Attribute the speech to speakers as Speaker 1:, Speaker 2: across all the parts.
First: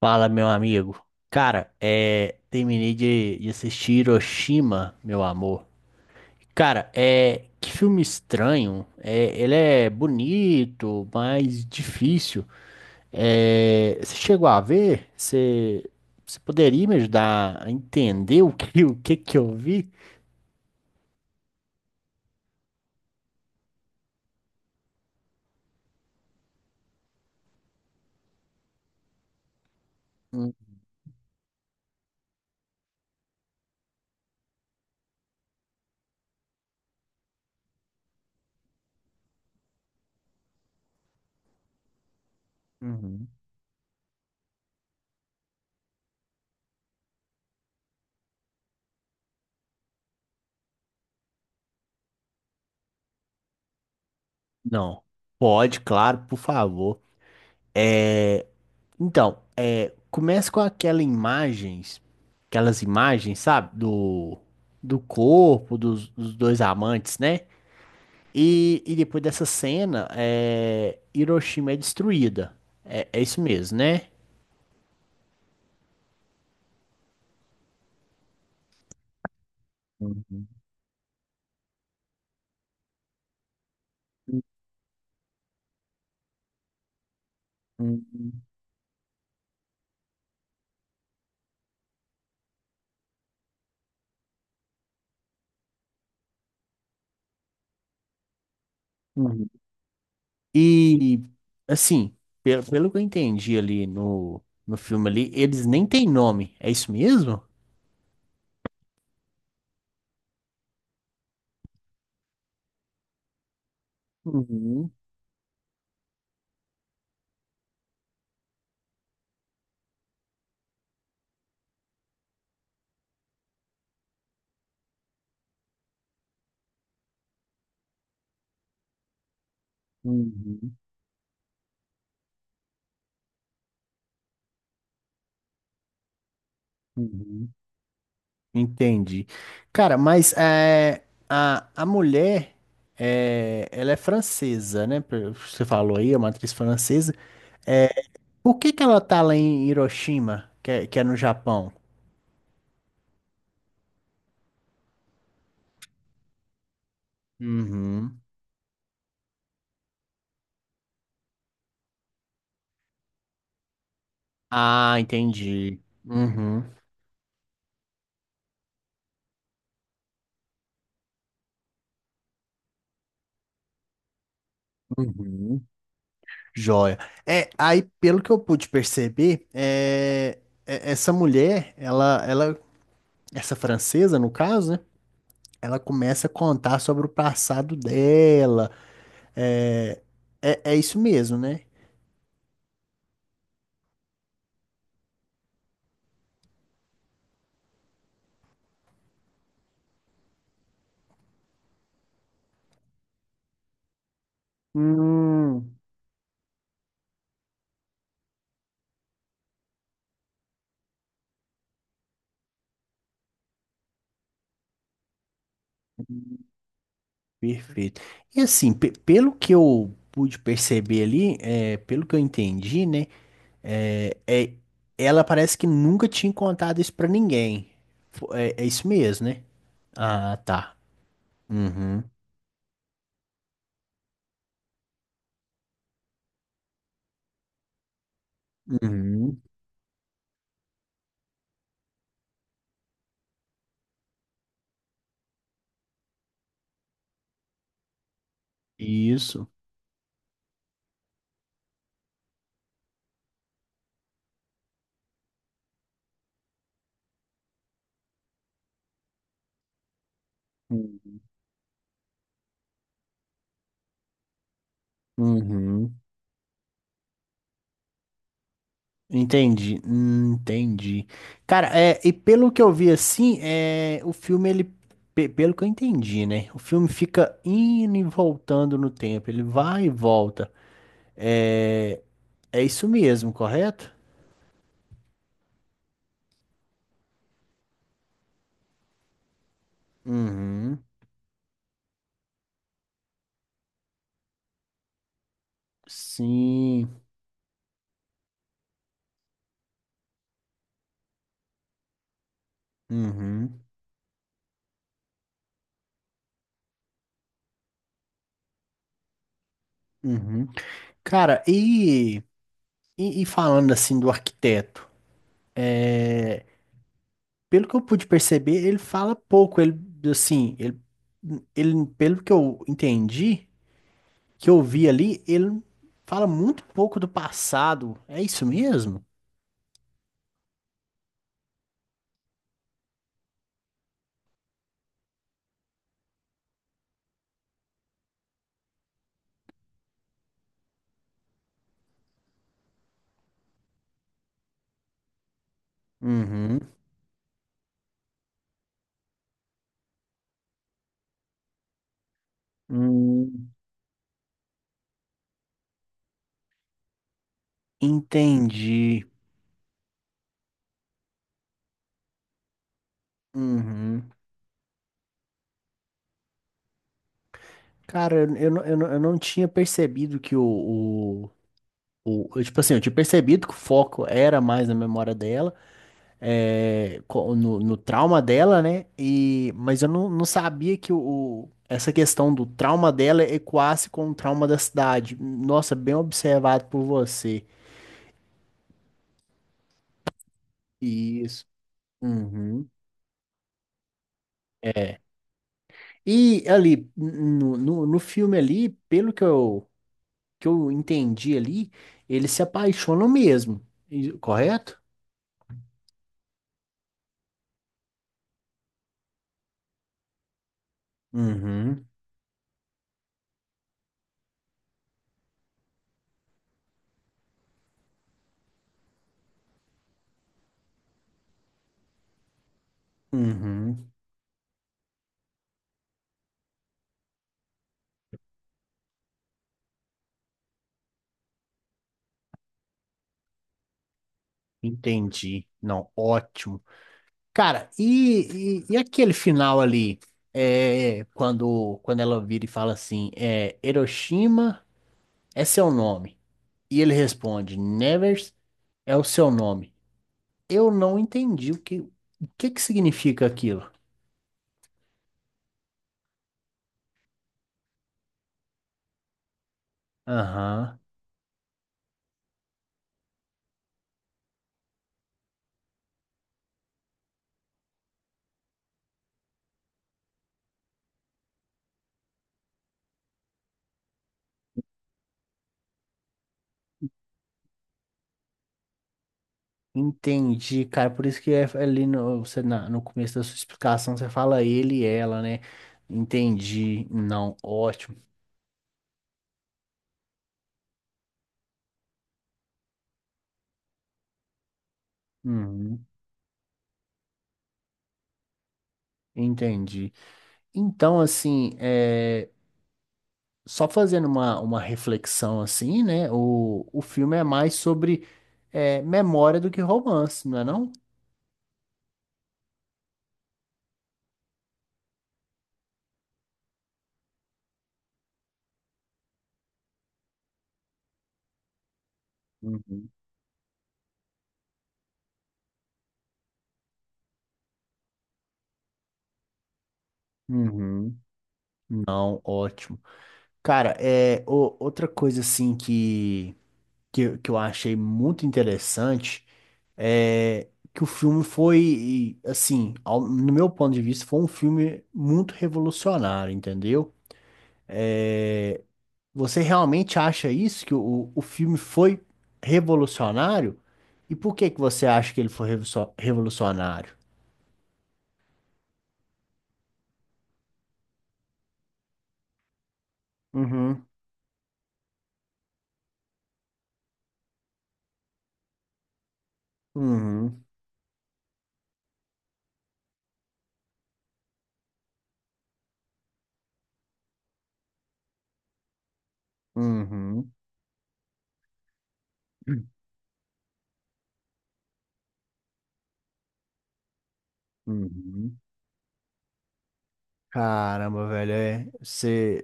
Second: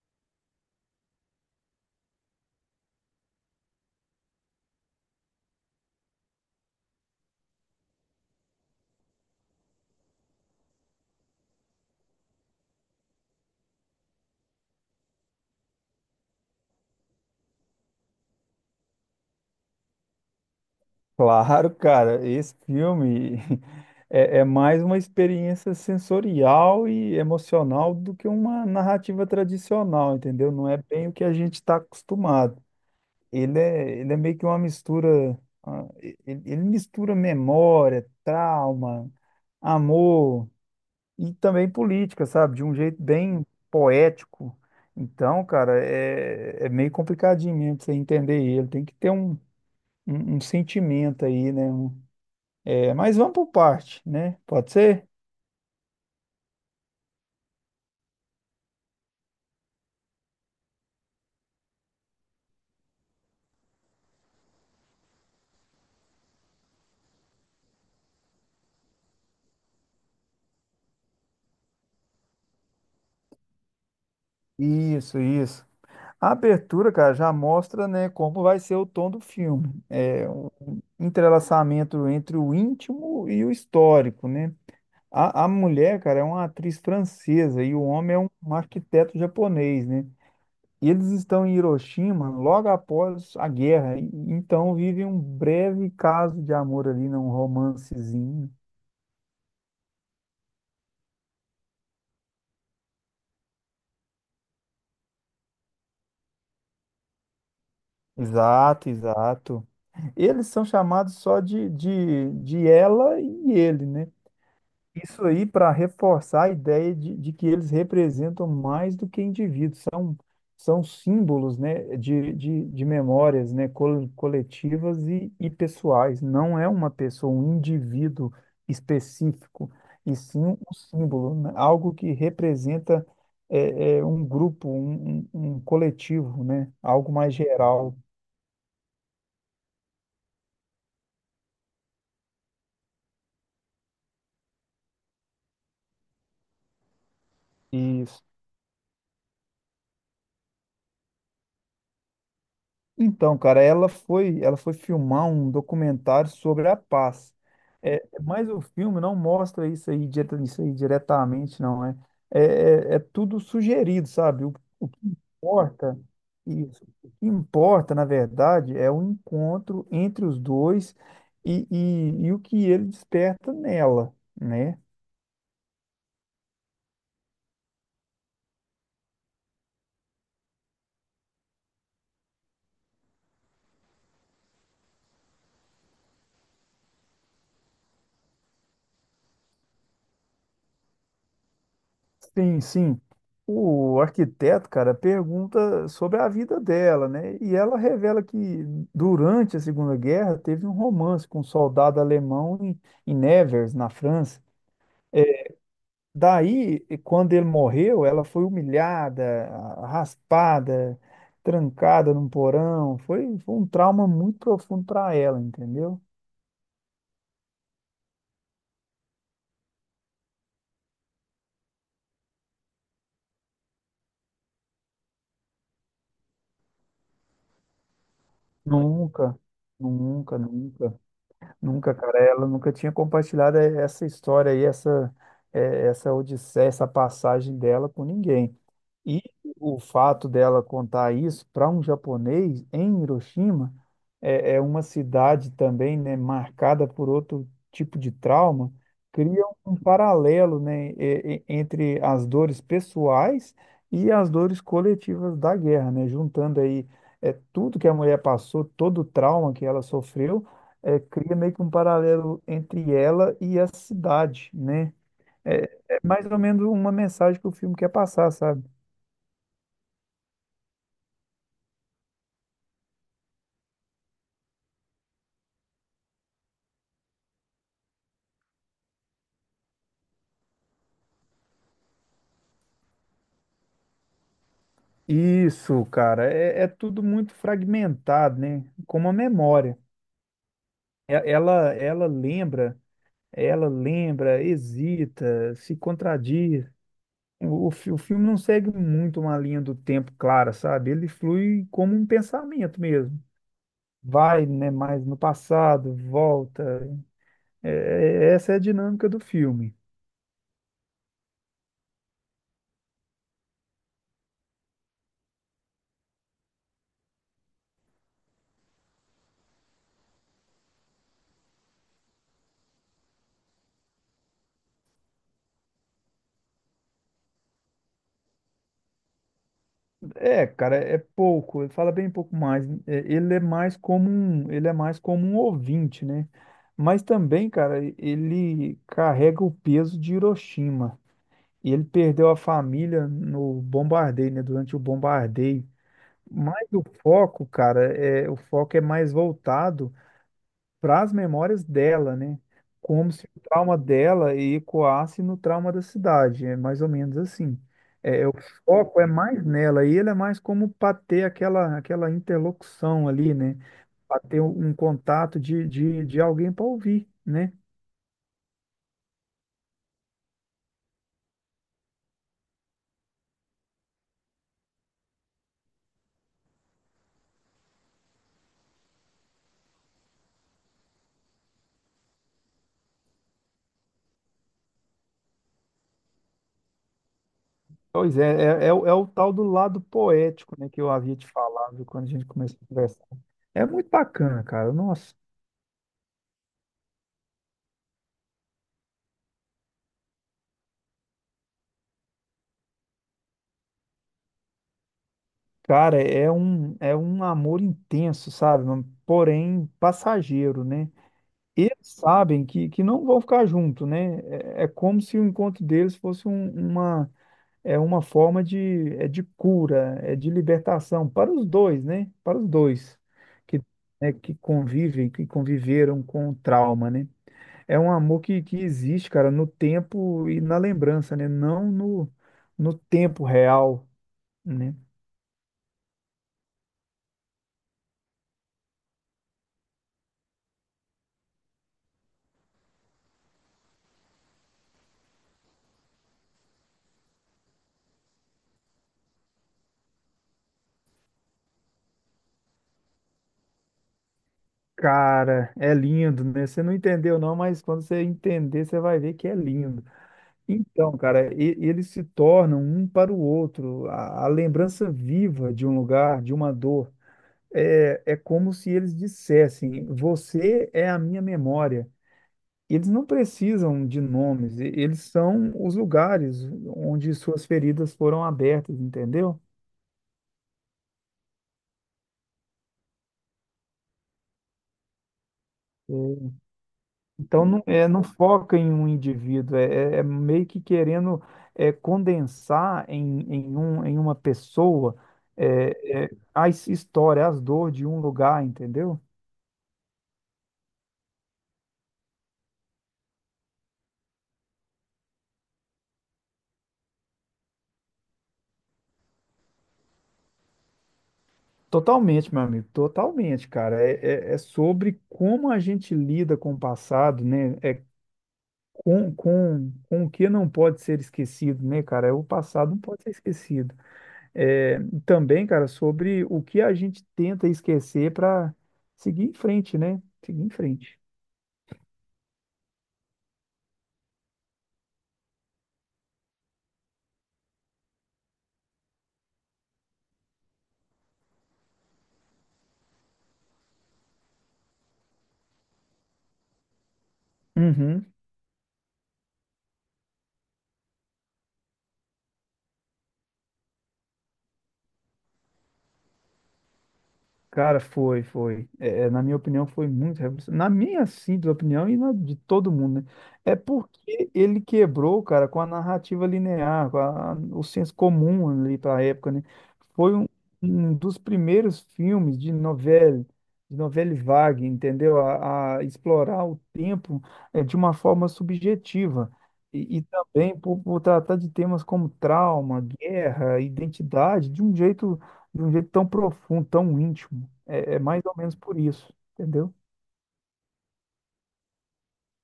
Speaker 1: Fala, meu amigo. Cara, terminei de assistir Hiroshima, meu amor. Cara, que filme estranho. Ele é bonito, mas difícil. Você chegou a ver? Você poderia me ajudar a entender o que eu vi?
Speaker 2: Claro, cara, esse filme é mais uma experiência sensorial e emocional do que uma narrativa tradicional,
Speaker 1: Hum.
Speaker 2: entendeu? Não é bem o que a gente está acostumado. Ele é meio que uma mistura, ele mistura memória, trauma, amor e também política, sabe? De um jeito
Speaker 1: Uhum.
Speaker 2: bem poético. Então, cara, é meio complicadinho mesmo pra você entender ele. Tem que ter um sentimento aí, né? Mas vamos por parte, né? Pode
Speaker 1: Não.
Speaker 2: ser?
Speaker 1: Pode, claro, por favor. É, então. Começa com aquela imagens, aquelas imagens, sabe? Do corpo dos dois amantes, né? E depois dessa cena, é, Hiroshima é destruída. É, é isso mesmo, né?
Speaker 2: Isso, isso. A abertura, cara, já mostra, né, como vai ser o tom do filme. É
Speaker 1: Uhum,
Speaker 2: um entrelaçamento entre o íntimo e o histórico, né? A mulher, cara, é uma atriz francesa e o homem é um,
Speaker 1: uhum,
Speaker 2: um arquiteto japonês, né? E eles estão em Hiroshima logo após a guerra, então vivem um breve caso de amor ali, né? Um romancezinho.
Speaker 1: uhum. E, assim, pelo que eu entendi ali no filme ali, eles nem têm nome. É isso mesmo?
Speaker 2: Exato, exato. Eles são chamados só de ela e ele, né?
Speaker 1: Uhum,
Speaker 2: Isso aí para reforçar a ideia de que eles representam mais do que indivíduos, são símbolos, né, de memórias, né, coletivas e pessoais. Não é uma pessoa, um indivíduo específico, e sim um
Speaker 1: uhum,
Speaker 2: símbolo, né? Algo que representa um grupo, um coletivo, né? Algo mais
Speaker 1: uhum.
Speaker 2: geral.
Speaker 1: Entendi. Cara, mas é, a mulher, é, ela é francesa, né? Pelo que você falou aí, é uma atriz francesa. É,
Speaker 2: Isso.
Speaker 1: por que ela tá lá em Hiroshima, que é no Japão?
Speaker 2: Então, cara, ela foi filmar um documentário sobre a paz.
Speaker 1: Uhum.
Speaker 2: Mas o filme não mostra isso aí, isso aí diretamente, não. É tudo sugerido, sabe? O, o
Speaker 1: Ah,
Speaker 2: que
Speaker 1: entendi.
Speaker 2: importa,
Speaker 1: Uhum.
Speaker 2: isso, o que importa, na verdade, é o encontro entre os dois e o que ele desperta nela, né?
Speaker 1: Uhum. Joia. É, aí, pelo que eu pude perceber, é, essa mulher, essa francesa, no caso, né? Ela começa a contar sobre o passado dela. É, é isso mesmo, né?
Speaker 2: Sim, sim. O arquiteto, cara, pergunta sobre a vida dela, né? E ela revela que durante a Segunda Guerra teve um romance com um soldado alemão em Nevers, na França.
Speaker 1: Hum.
Speaker 2: Daí, quando ele morreu, ela foi humilhada, raspada, trancada num porão. Foi um trauma muito profundo para ela, entendeu?
Speaker 1: Perfeito. E assim, pelo que eu pude perceber ali, é, pelo que eu entendi, né? É, é- ela parece que nunca tinha contado isso pra ninguém. É, é isso mesmo,
Speaker 2: Nunca,
Speaker 1: né? Ah,
Speaker 2: nunca,
Speaker 1: tá.
Speaker 2: nunca. Nunca,
Speaker 1: Uhum,
Speaker 2: cara, ela nunca tinha compartilhado essa história aí, essa odisseia, essa passagem dela com ninguém. E
Speaker 1: uhum.
Speaker 2: o fato dela contar isso para um japonês em Hiroshima é uma cidade também, né, marcada por outro tipo de trauma, cria
Speaker 1: Isso.
Speaker 2: um paralelo, né, entre as dores pessoais e as dores coletivas da guerra, né, juntando aí tudo que a mulher passou, todo o trauma que ela sofreu,
Speaker 1: Uhum,
Speaker 2: cria meio que um paralelo entre ela e a cidade, né? É,
Speaker 1: uhum.
Speaker 2: é mais ou menos uma mensagem que o filme quer passar, sabe?
Speaker 1: Entendi, entendi. Cara, é, e pelo que eu vi assim, é, o filme, ele, pelo que eu entendi, né? O filme fica indo e voltando no tempo, ele vai e volta. É, é isso mesmo, correto?
Speaker 2: Isso, cara, é tudo muito fragmentado, né? Como a memória.
Speaker 1: Uhum,
Speaker 2: E- Ela, ela lembra, Ela lembra, hesita, se contradiz.
Speaker 1: sim,
Speaker 2: O filme não segue muito uma linha do tempo clara, sabe? Ele flui como um pensamento mesmo.
Speaker 1: uhum,
Speaker 2: Vai, né, mais no passado, volta. É- Essa é a dinâmica do filme.
Speaker 1: uhum. Cara, e falando assim do arquiteto, pelo que eu pude perceber, ele fala pouco, ele, assim, ele, pelo que eu entendi. Que eu vi ali, ele fala muito pouco do passado. É isso mesmo?
Speaker 2: É, cara, é pouco, ele fala bem pouco mais. É, ele é mais como um ouvinte, né? Mas também, cara, ele carrega o peso de Hiroshima. E ele perdeu a família no bombardeio, né? Durante o bombardeio.
Speaker 1: Uhum.
Speaker 2: Mas o foco, cara, o foco é mais voltado para as memórias dela, né? Como se o
Speaker 1: Hum.
Speaker 2: trauma dela ecoasse no trauma da cidade, é mais ou menos assim. O foco
Speaker 1: Entendi.
Speaker 2: é mais nela e ele é mais como para ter aquela interlocução ali, né?
Speaker 1: Uhum.
Speaker 2: Para ter um contato de alguém para ouvir, né?
Speaker 1: Cara, eu não eu não tinha percebido que o, tipo assim, eu tinha percebido que o foco era mais na memória dela, é, no, no trauma dela, né? E, mas eu não, não sabia que o, essa questão do trauma dela equasse com o trauma da cidade. Nossa, bem observado por você.
Speaker 2: Pois é o tal do lado poético, né, que eu havia te
Speaker 1: Isso.
Speaker 2: falado quando a gente começou a
Speaker 1: Uhum.
Speaker 2: conversar. É muito bacana, cara.
Speaker 1: É.
Speaker 2: Nossa,
Speaker 1: E ali, no filme ali, que eu entendi ali, eles se apaixonam mesmo, correto?
Speaker 2: cara, é um amor intenso, sabe? Porém passageiro, né? Eles
Speaker 1: Uhum,
Speaker 2: sabem que não vão ficar juntos, né? É como se o encontro deles fosse é uma forma de, é de cura, é de libertação para os dois, né? Para os dois que,
Speaker 1: uhum.
Speaker 2: né, que convivem, que conviveram com o trauma, né? É um amor que existe, cara, no tempo e na lembrança, né? Não no tempo real, né?
Speaker 1: Entendi. Não, ótimo. Cara, e aquele final ali, é, quando ela vira e fala assim, é, Hiroshima é seu nome. E ele responde, Nevers é o seu nome. Eu não entendi o que significa aquilo.
Speaker 2: Cara, é lindo, né? Você não entendeu não, mas quando você entender, você vai ver que é lindo.
Speaker 1: Aham.
Speaker 2: Então, cara, eles se tornam um para o outro, a lembrança viva de um lugar, de uma dor. É como se eles dissessem: Você é a minha memória. Eles não precisam de nomes, eles são os lugares onde suas feridas foram abertas, entendeu?
Speaker 1: Entendi, cara. Por isso que é ali no, você, no começo da sua explicação você fala ele e ela, né? Entendi. Não,
Speaker 2: Então, não,
Speaker 1: ótimo.
Speaker 2: não foca em um indivíduo, é meio que querendo condensar em uma pessoa
Speaker 1: Uhum,
Speaker 2: a história, as dores de um lugar, entendeu?
Speaker 1: entendi. Então, assim, é, só fazendo uma reflexão assim, né? O filme é mais sobre é, memória do que romance, não é não?
Speaker 2: Totalmente, meu amigo, totalmente, cara. É sobre como a gente lida com o passado, né? É com o que não pode ser esquecido, né, cara? É, o passado não
Speaker 1: Uhum.
Speaker 2: pode ser esquecido. É, Também, cara, sobre o que a gente tenta esquecer para seguir em frente, né? Seguir em
Speaker 1: Uhum.
Speaker 2: frente.
Speaker 1: Não, ótimo. Cara, é, outra coisa assim que, que eu achei muito interessante. É, que o filme foi, assim, no meu ponto de vista, foi um filme muito revolucionário, entendeu?
Speaker 2: Uhum.
Speaker 1: É, você realmente acha isso, que o filme foi revolucionário? E por que que você acha que ele foi revolucionário?
Speaker 2: Cara, foi, foi. Na minha opinião, foi muito revolucionário. Na minha simples opinião e na de todo mundo, né? É
Speaker 1: Uhum,
Speaker 2: porque ele quebrou, cara, com a narrativa linear, o senso comum ali para a época, né? Foi um,
Speaker 1: uhum,
Speaker 2: um dos primeiros filmes de novela vague, entendeu? A explorar o tempo de uma forma subjetiva. E
Speaker 1: uhum,
Speaker 2: também por tratar de temas como trauma, guerra, identidade, de um jeito tão profundo, tão íntimo. É mais ou
Speaker 1: uhum.
Speaker 2: menos por isso, entendeu?
Speaker 1: Caramba, velho, é,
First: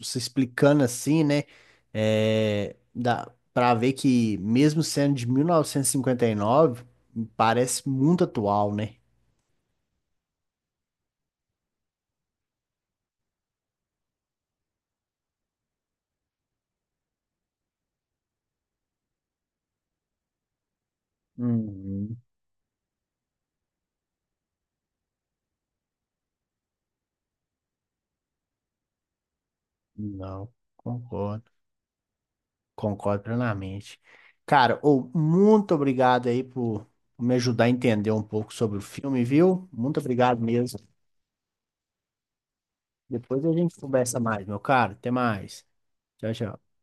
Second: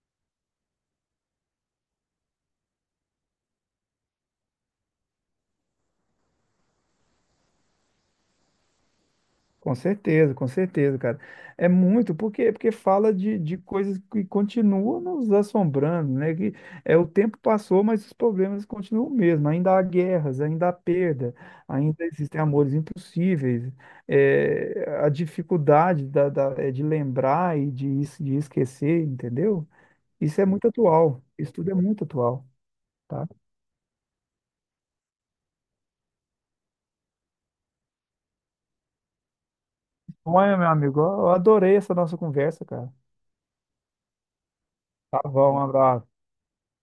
Speaker 1: você explicando assim, né, é, dá pra ver que mesmo sendo de 1959, parece muito atual, né?
Speaker 2: Com certeza, cara. É muito, porque porque fala de coisas que continuam nos assombrando, né? Que é o tempo passou, mas os problemas continuam o mesmo. Ainda há guerras, ainda há perda, ainda
Speaker 1: Uhum.
Speaker 2: existem amores impossíveis. A dificuldade é de lembrar e de esquecer, entendeu? Isso é
Speaker 1: Não,
Speaker 2: muito atual.
Speaker 1: concordo,
Speaker 2: Isso tudo é muito atual,
Speaker 1: concordo
Speaker 2: tá?
Speaker 1: plenamente. Cara, ô, muito obrigado aí por me ajudar a entender um pouco sobre o filme, viu? Muito obrigado
Speaker 2: Bom, meu
Speaker 1: mesmo.
Speaker 2: amigo, eu adorei essa nossa conversa, cara.
Speaker 1: Depois a gente conversa mais, meu caro. Até
Speaker 2: Tá bom, um
Speaker 1: mais.
Speaker 2: abraço.
Speaker 1: Tchau, tchau.